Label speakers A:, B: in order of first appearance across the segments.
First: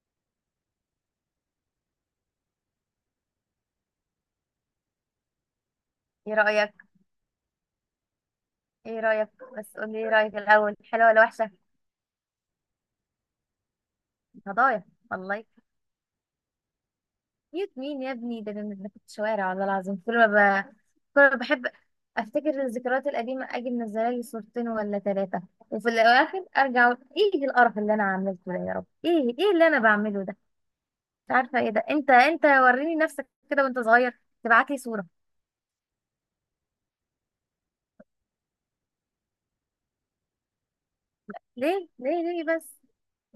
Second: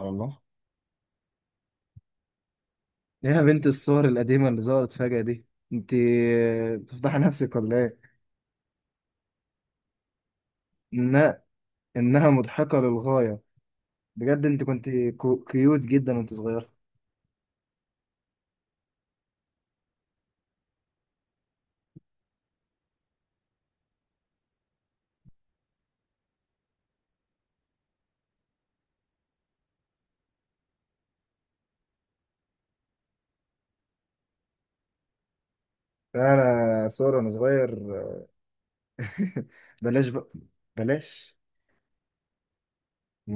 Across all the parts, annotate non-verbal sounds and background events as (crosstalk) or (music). A: على الله. ليه يا بنت الصور القديمة اللي ظهرت فجأة دي؟ انت
B: ايه رأيك؟
A: بتفضحي نفسك ولا ايه؟
B: ايه رأيك بس قولي ايه رأيك الأول، حلوة ولا
A: إنها
B: وحشة؟
A: إنها مضحكة للغاية. بجد انت
B: هضايا
A: كنت
B: والله.
A: كيوت جدا وانت صغير.
B: كيوت مين يا ابني؟ ده انا كنت شوارع والله العظيم. كل ما بحب افتكر الذكريات القديمة، اجي منزله لي صورتين ولا ثلاثة، وفي الأواخر ارجع أقول ايه القرف اللي انا عملته ده؟ يا رب، ايه؟ ايه اللي انا بعمله ده؟ مش عارفة ايه ده. انت وريني نفسك كده وانت صغير، تبعت لي صورة.
A: انا صور وانا صغير؟ (laughs) بلاش بقى، بلاش.
B: ليه بس؟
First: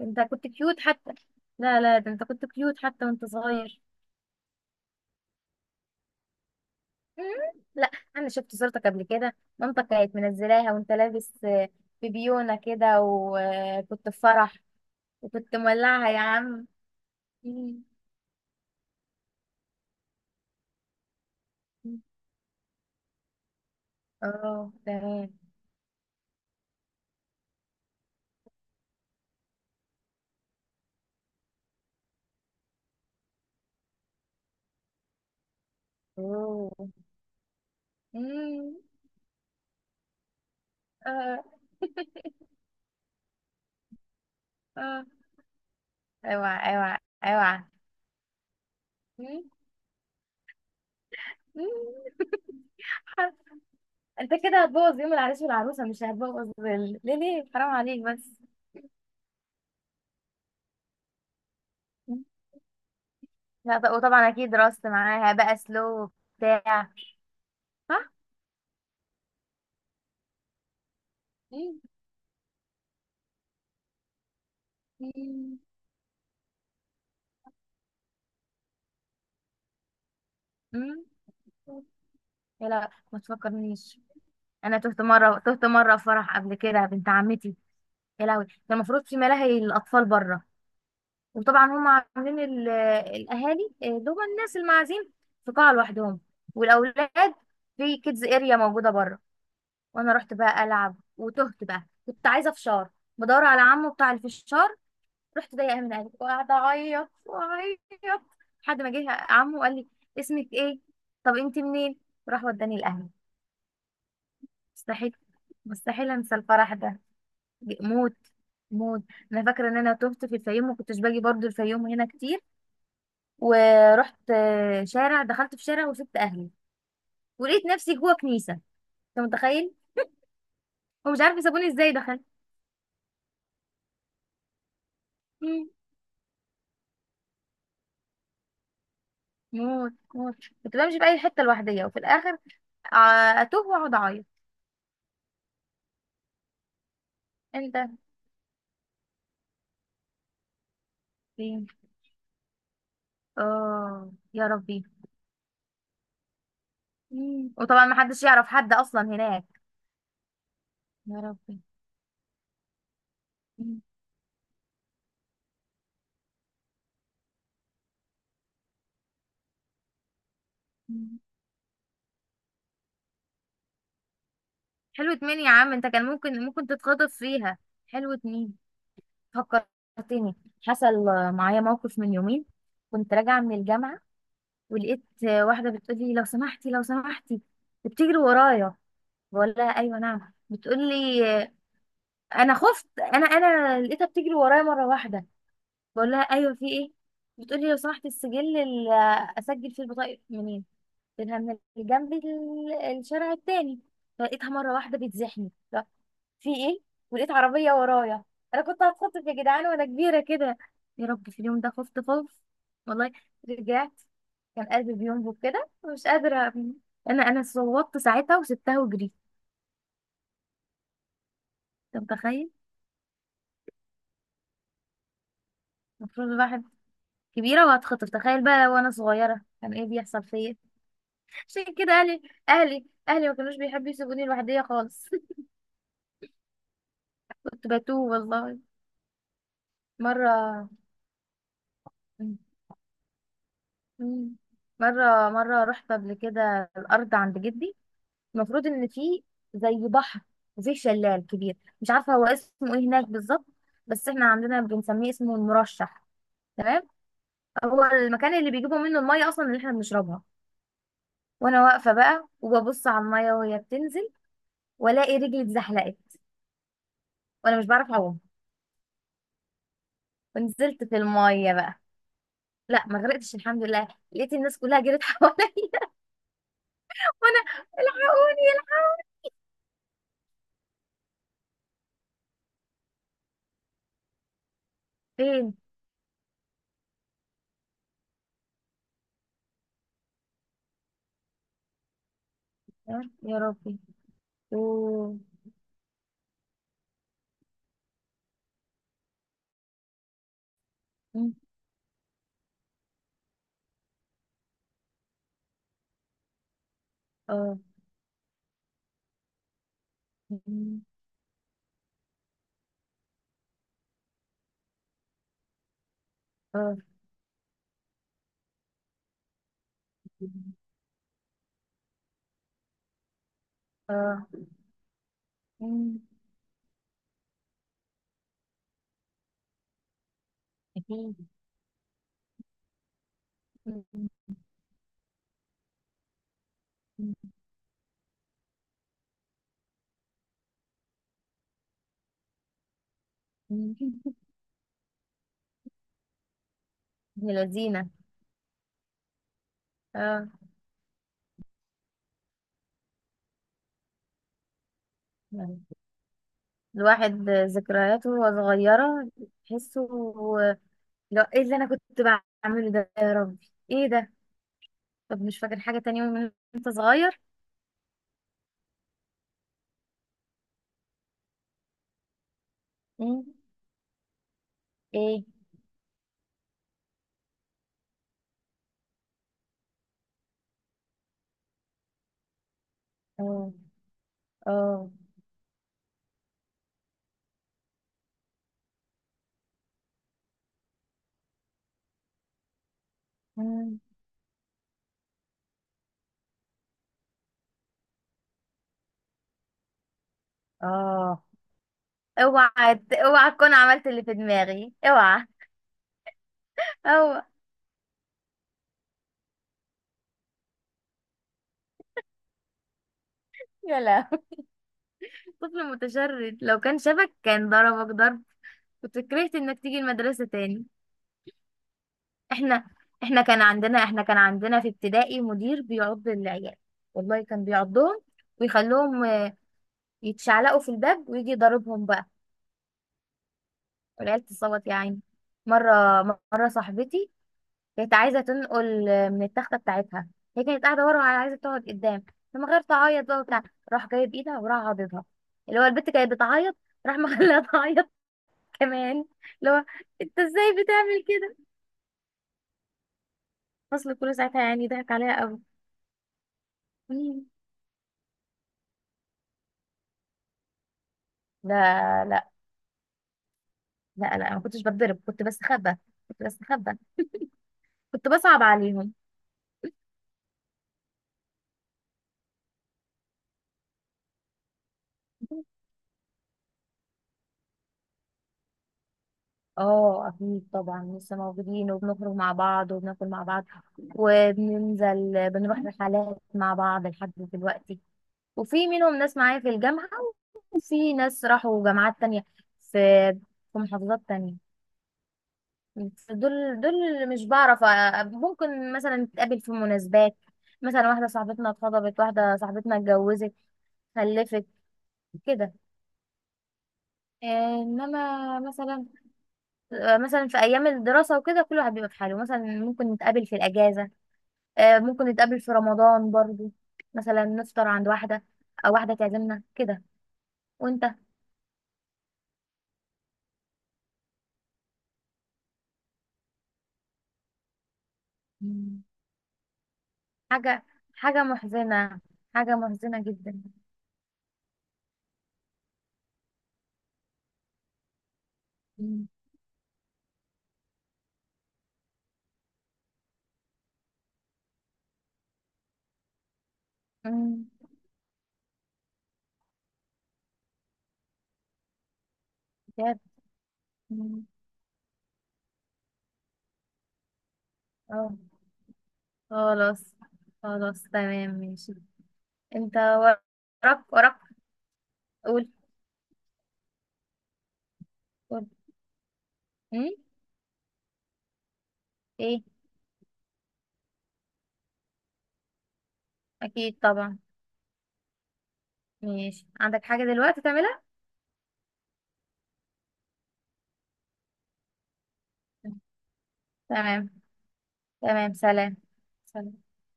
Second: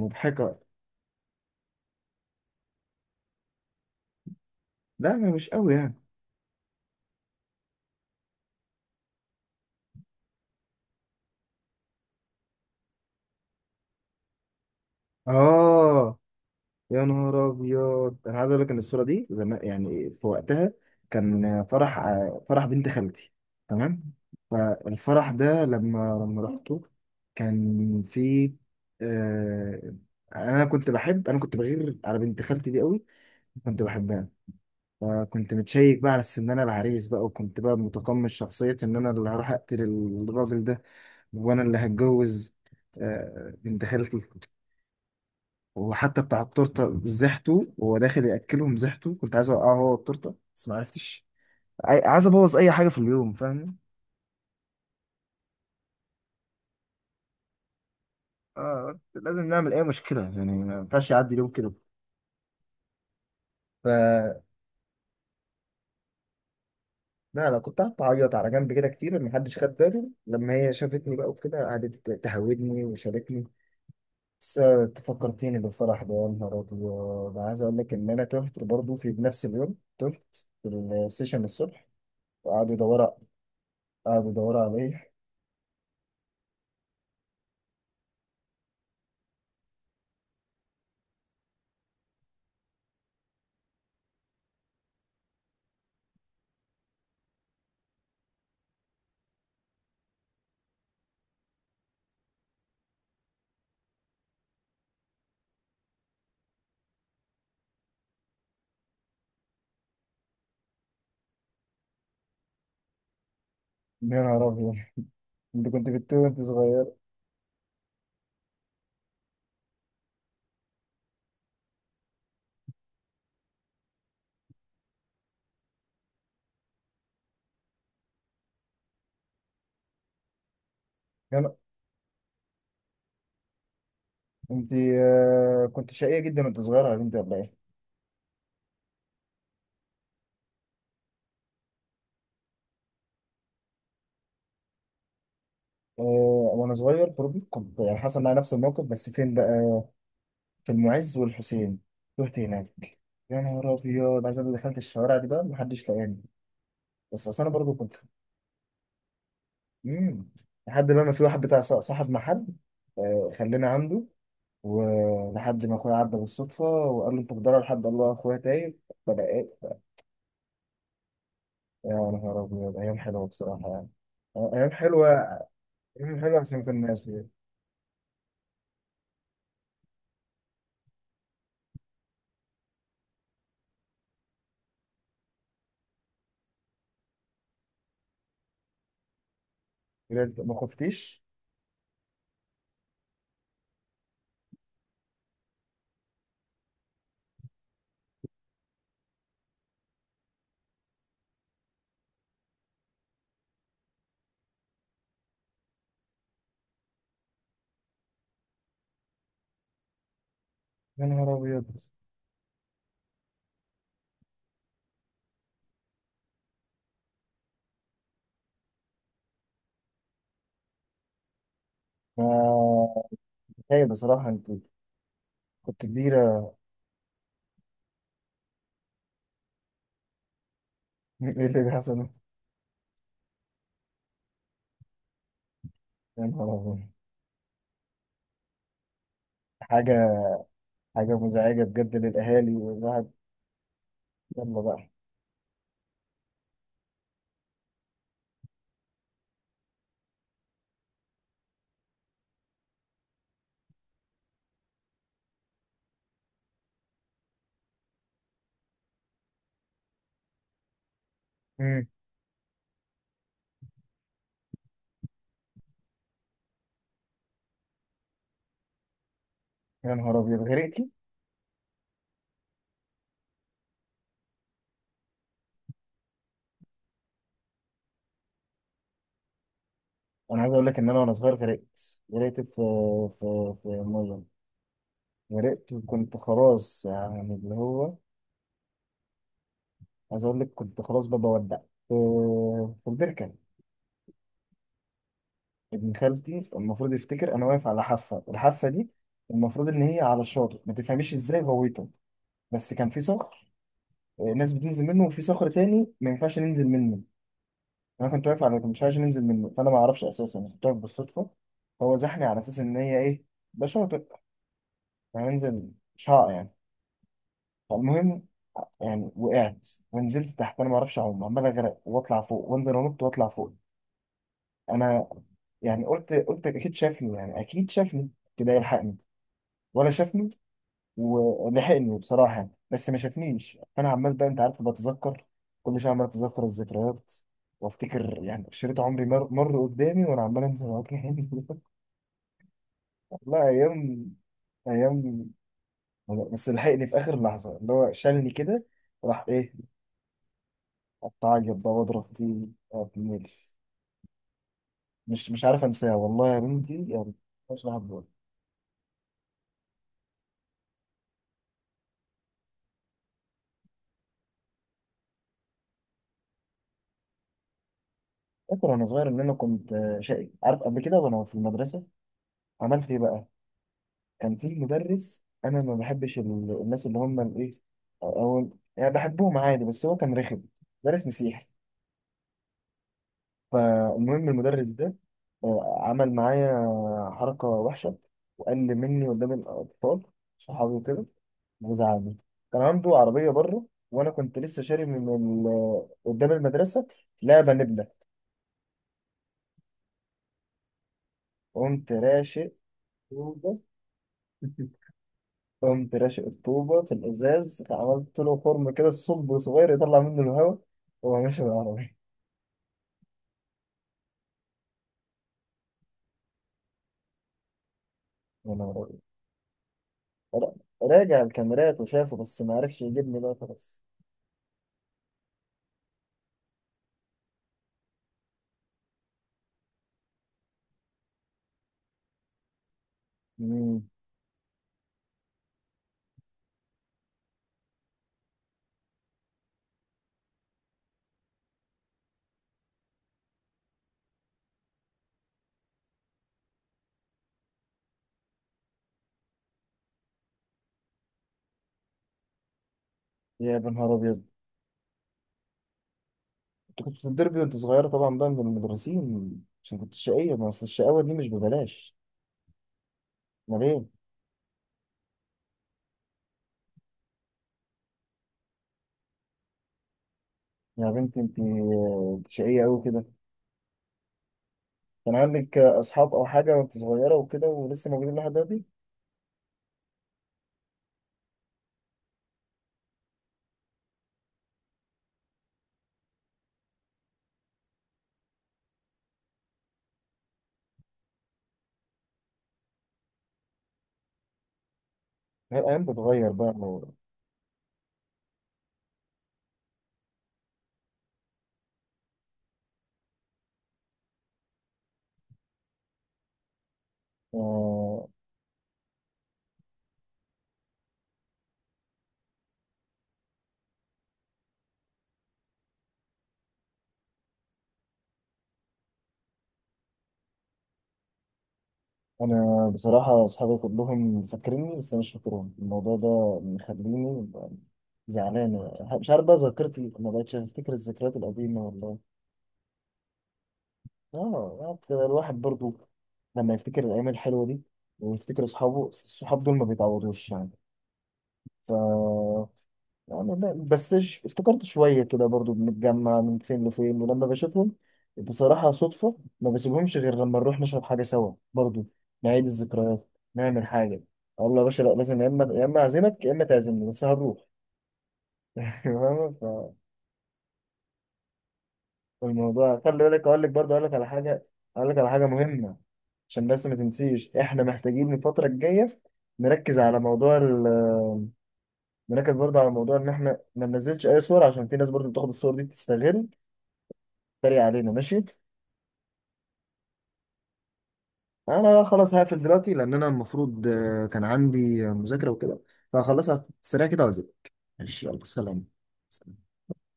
B: انت كنت كيوت حتى. لا لا، ده انت كنت كيوت حتى وانت صغير.
A: لا، ما مش قوي يعني.
B: مم، لا، انا شفت صورتك قبل كده، مامتك كانت منزلاها وانت لابس في بيونة كده، وكنت في فرح، وكنت مولعها يا
A: اه،
B: عم.
A: يا
B: (laughs)
A: نهار
B: مم.
A: ابيض، انا عايز اقول لك ان الصوره دي زمان، يعني في وقتها كان فرح، فرح بنت خالتي، تمام.
B: اه تمام.
A: فالفرح ده لما رحته كان في آه انا كنت بغير على بنت خالتي دي قوي، كنت بحبها. فكنت متشيك بقى على اساس ان انا
B: اوه.
A: العريس بقى، وكنت بقى متقمص
B: مم،
A: شخصيه ان انا اللي هروح اقتل الراجل ده،
B: اه.
A: وانا اللي هتجوز آه بنت خالتي.
B: اه.
A: وحتى بتاع
B: اوعى
A: التورته
B: اوعى.
A: زحته وهو داخل ياكلهم، زحته كنت
B: مم،
A: عايز اوقعه هو التورته بس ما عرفتش.
B: مم،
A: عايز ابوظ اي حاجه في اليوم،
B: حر-
A: فاهم؟
B: انت كده هتبوظ يوم العريس والعروسه، مش هتبوظ ال-، ليه ليه حرام عليك بس.
A: اه، لازم نعمل اي مشكله، يعني ما ينفعش يعدي اليوم كده.
B: مم. لا
A: ف
B: بقى، وطبعا اكيد رقصت معاها بقى سلو بتاع.
A: لا لا، كنت قعدت
B: صح.
A: اعيط على جنب كده كتير ما حدش خد باله، لما هي شافتني بقى وكده
B: مم،
A: قعدت تهودني وشاركني. بس انت فكرتيني
B: مم،
A: بالفرح ده. يا نهار ابيض، أنا عايز اقول لك ان انا تهت برضو في نفس اليوم، تهت في السيشن
B: مم.
A: الصبح
B: يا
A: وقعدوا
B: لا
A: يدوروا،
B: ما تفكرنيش.
A: قعدوا يدوروا
B: انا تهت
A: عليا.
B: مره، تهت مره في فرح قبل كده بنت عمتي. يا لهوي، كان المفروض في ملاهي الاطفال بره، وطبعا هم عاملين الاهالي دول الناس المعازيم في قاعه لوحدهم، والاولاد في كيدز اريا موجوده بره. وانا رحت بقى العب وتهت بقى، كنت عايزه فشار، بدور على عمه بتاع الفشار. رحت ضايقه من قلبي وقعدت اعيط واعيط، لحد ما جه عمه وقال لي اسمك ايه؟ طب انت منين؟ راح وداني الاهل.
A: يا نهار ابيض،
B: مستحيل،
A: انت كنت
B: مستحيل
A: بتتوه
B: انسى
A: وانت
B: الفرح
A: صغير؟
B: ده. موت موت. انا فاكره ان انا تهت في الفيوم، ما كنتش باجي برضو الفيوم هنا كتير، ورحت شارع، دخلت في شارع وسبت اهلي، ولقيت نفسي جوه كنيسه. انت متخيل؟ ومش عارفه
A: يعني
B: سابوني ازاي دخلت.
A: انت
B: مم.
A: كنت شقية جدا وانت صغيرة يا بنتي ولا ايه؟
B: موت موت. كنت بمشي في اي حته لوحديه، وفي الاخر آه، اتوه واقعد اعيط.
A: آه، وانا صغير برضه
B: انت
A: كنت يعني حصل معايا نفس الموقف، بس فين بقى؟ في المعز
B: فين؟
A: والحسين، رحت هناك. يا نهار
B: اه
A: ابيض، عايز
B: يا
A: اقول لك دخلت
B: ربي.
A: الشوارع دي بقى محدش لقاني. بس اصل انا
B: مم.
A: برضه
B: وطبعا
A: كنت
B: ما حدش يعرف حد اصلا هناك.
A: مم. لحد بقى ما
B: يا
A: في واحد
B: ربي.
A: صاحب محل، خلاني عنده. ولحد ما اخويا عدى بالصدفة وقال له انت بتدور لحد، الله اخويا تايه. فلقيت،
B: مم.
A: يا نهار ابيض، ايام حلوة بصراحة يعني، ايام
B: حلو
A: حلوة.
B: اتنين يا عم، انت كان
A: حلو
B: ممكن
A: عشان
B: ممكن
A: كان
B: تتخطف
A: ناسي.
B: فيها. حلو اتنين. فكرتني، حصل معايا موقف من يومين، كنت راجعة من الجامعة، ولقيت واحدة بتقول لي لو سمحتي لو سمحتي، بتجري ورايا. بقول لها ايوه نعم،
A: بجد ما
B: بتقول لي.
A: خفتيش؟
B: انا خفت، انا لقيتها بتجري ورايا مرة واحدة. بقول لها ايوه، في ايه؟ بتقول لي لو سمحتي، السجل اللي اسجل فيه البطايق منين؟ قلت لها من جنب الشارع التاني. فلقيتها مرة واحدة بتزحني، في ايه؟ ولقيت عربيه ورايا. انا كنت هتخطف يا جدعان، وانا كبيره كده.
A: يا
B: يا رب،
A: نهار
B: في اليوم
A: ابيض،
B: ده خفت خوف والله. رجعت كان قلبي بينبض كده، ومش قادره انا صوتت ساعتها وسبتها وجريت. انت متخيل؟
A: ما هي بصراحه انت كنت
B: المفروض
A: كبيره. (laughs)
B: الواحد كبيره وهتخطف، تخيل بقى وانا صغيره كان ايه بيحصل فيا.
A: ايه
B: (laughs)
A: اللي
B: عشان كده
A: بيحصل ده؟
B: اهلي اهلي ما كانوش بيحبوا يسيبوني لوحدي خالص. (laughs)
A: يا نهار ابيض.
B: كنت بتوه والله.
A: حاجه،
B: مره.
A: حاجه مزعجه بجد للاهالي والواحد.
B: مم.
A: يلا بقى.
B: مره، مره رحت قبل كده الارض عند جدي، المفروض ان في زي بحر، وفيه شلال كبير مش عارفه هو اسمه ايه هناك بالظبط، بس احنا عندنا بنسميه اسمه المرشح. تمام. هو المكان اللي بيجيبوا منه الميه اصلا اللي احنا بنشربها. وانا
A: مم،
B: واقفه بقى وببص على الميه وهي بتنزل، والاقي رجلي اتزحلقت، وانا مش بعرف اعوم،
A: يا نهار ابيض
B: ونزلت
A: غرقتي؟
B: في الميه بقى. لا ما غرقتش الحمد لله، لقيت الناس كلها جرت حواليا. (laughs) وانا الحقوني الحقوني.
A: انا عايز اقول لك ان انا وانا صغير غرقت، غرقت في في ميه،
B: فين؟
A: غرقت وكنت خلاص يعني، اللي هو عايز اقول لك كنت خلاص ببقى بودع في
B: يا
A: البركه.
B: يا ربي. أوه.
A: ابن خالتي المفروض يفتكر انا واقف على حافه، الحافه دي المفروض ان هي على الشاطئ، ما تفهميش
B: أم.
A: ازاي غويته. بس كان في صخر، ناس بتنزل منه، وفي صخر تاني ما ينفعش ننزل منه.
B: اه.
A: انا كنت واقف على مش عايز ننزل منه، فانا ما اعرفش اساسا أنا كنت واقف
B: أم.
A: بالصدفه. هو زحني على اساس ان هي ايه، ده شاطئ، هننزل، مش هقع يعني.
B: اه.
A: فالمهم، يعني وقعت ونزلت تحت، انا ما اعرفش اعوم، عمال اغرق واطلع فوق وانزل انط واطلع فوق.
B: أه.
A: انا يعني
B: مم.
A: قلت اكيد شافني، يعني اكيد شافني كده يلحقني، ولا شافني
B: أكيد.
A: ولحقني بصراحة؟ بس ما شافنيش. فأنا
B: مم.
A: عمال بقى، أنت عارف، بتذكر كل شوية، عمال أتذكر الذكريات وأفتكر يعني شريط عمري مر قدامي، وأنا عمال أنزل وأجري أنزل. (laughs) والله
B: مم.
A: أيام، أيام. بس لحقني في آخر
B: يا
A: لحظة اللي
B: لذينة.
A: هو شالني كده. راح إيه،
B: اه.
A: أتعيط بقى وأضرب فيه بالليل. مش، مش
B: يعني
A: عارف أنساها والله يا بنتي يعني،
B: الواحد
A: مش لحد دلوقتي.
B: ذكرياته وهو صغيرة تحسه. لا، ايه اللي انا كنت بعمله ده؟ يا ربي، ايه ده؟ طب مش فاكر حاجة تانية من انت صغير؟
A: فاكر وأنا صغير إن أنا كنت شقي، عارف؟ قبل كده وأنا في المدرسة عملت إيه
B: مم.
A: بقى؟ كان في مدرس
B: ايه.
A: انا ما بحبش الناس اللي هم الايه، او يعني بحبهم عادي بس هو كان رخم، مدرس مسيحي.
B: اه.
A: فالمهم المدرس
B: اه.
A: ده عمل معايا حركة وحشة وقل مني قدام الأطفال، صحابي وكده، وزعلني. كان عنده عربية بره،
B: مم.
A: وأنا كنت لسه شاري من قدام المدرسة لعبة نبلة.
B: اه.
A: قمت راشق،
B: اوعى تكون
A: وبس.
B: عملت اللي في دماغي،
A: (laughs)
B: اوعى.
A: قمت راشق الطوبة
B: (laughs)
A: في
B: اوعى.
A: الإزاز، عملت له خرم كده، الصب صغير يطلع منه الهواء وهو ماشي بالعربية.
B: يا لا. (laughs) طفل متشرد، لو كان شبك كان ضربك ضرب.
A: يا نهار أبيض.
B: كنت كرهت انك تيجي المدرسة
A: را-
B: تاني.
A: راجع الكاميرات وشافه، بس ما
B: احنا
A: عرفش يجيبني
B: احنا
A: بقى،
B: كان
A: خلاص.
B: عندنا، كان عندنا في ابتدائي مدير بيعض العيال، والله كان بيعضهم ويخليهم يتشعلقوا في الباب ويجي يضربهم بقى،
A: مم.
B: والعيال تصوت يا عيني. مرة، مرة صاحبتي كانت عايزة تنقل من التختة بتاعتها، هي كانت قاعدة ورا وعايزة تقعد قدام، فمن غير تعيط بقى وبتاع راح جايب ايدها وراح عاضدها، اللي هو البت كانت بتعيط، راح مخليها (laughs) تعيط كمان. اللي هو انت ازاي بتعمل كده؟
A: يا نهار
B: فصل كله
A: أبيض،
B: ساعتها يعني ضحك عليها قوي.
A: أنت كنت بتتضربي
B: (laughs)
A: وأنت صغيرة طبعا بقى من المدرسين عشان كنت شقية، ما أصل الشقاوة دي مش ببلاش.
B: لا لا
A: أمال إيه؟
B: لا، انا ما كنتش بتضرب، كنت بستخبى، كنت بستخبى، كنت بصعب عليهم.
A: يا بنتي أنت شقية أوي كده. كان عندك أصحاب أو حاجة وأنت صغيرة وكده، ولسه موجودين لحد دلوقتي؟
B: اه اكيد طبعا لسه موجودين، وبنخرج مع بعض وبناكل مع بعض، وبننزل بنروح رحلات مع بعض لحد دلوقتي. وفي منهم ناس معايا في الجامعة، وفي ناس راحوا جامعات تانية، في في محافظات تانية.
A: لا، الأيام بتتغير بقى.
B: دول اللي مش بعرف ممكن مثلا نتقابل في مناسبات. مثلا واحدة صاحبتنا اتخطبت، واحدة صاحبتنا اتجوزت، خلفت كده.
A: آه،
B: انما مثلا مثلا في ايام الدراسه وكده كل واحد بيبقى في حاله، مثلا ممكن نتقابل في الاجازه، ممكن نتقابل في رمضان برضو، مثلا نفطر عند واحده، او واحده تعزمنا كده. وانت؟
A: انا بصراحه اصحابي كلهم فاكريني بس انا مش فاكرهم، الموضوع ده مخليني زعلان.
B: مم.
A: مش عارف بقى، ذاكرتي ما بقتش
B: حاجه،
A: افتكر الذكريات
B: حاجه
A: القديمه والله.
B: محزنه، حاجه محزنه جدا.
A: اه يعني كده الواحد برضو لما يفتكر الايام الحلوه دي، ويفتكر اصحابه،
B: مم.
A: الصحاب دول ما بيتعوضوش يعني. يعني لا بس افتكرت شوية كده، برضو بنتجمع من فين لفين، ولما
B: مم.
A: بشوفهم بصراحة صدفة ما بسيبهمش غير لما نروح نشرب حاجة سوا برضو، نعيد
B: بجد.
A: الذكريات، نعمل حاجة.
B: مم.
A: أقول له يا باشا لا لازم، يا إما، يا إما أعزمك يا إما تعزمني، بس هنروح.
B: اه.
A: (laughs) فاهم؟
B: خلاص، خلاص تمام ماشي. انت
A: فالموضوع، خلي بالك أقول لك برضو، أقول
B: وراك
A: لك على
B: وراك.
A: حاجة، أقول لك على حاجة
B: قول.
A: مهمة عشان بس ما تنسيش. إحنا محتاجين الفترة
B: قول.
A: الجاية نركز
B: مم؟
A: على موضوع نركز
B: ايه،
A: برضه على موضوع إن إحنا ما ننزلش أي صور، عشان في ناس برضو بتاخد الصور دي تستغل،
B: اكيد طبعا.
A: تريق علينا. ماشي؟
B: ماشي، عندك حاجه دلوقتي تعملها؟
A: انا خلاص هقفل دلوقتي، لان انا المفروض كان عندي مذاكرة وكده، فهخلصها سريع كده
B: تمام.
A: واجيلك. ماشي، يلا
B: تمام سلام.
A: سلام.
B: سلام.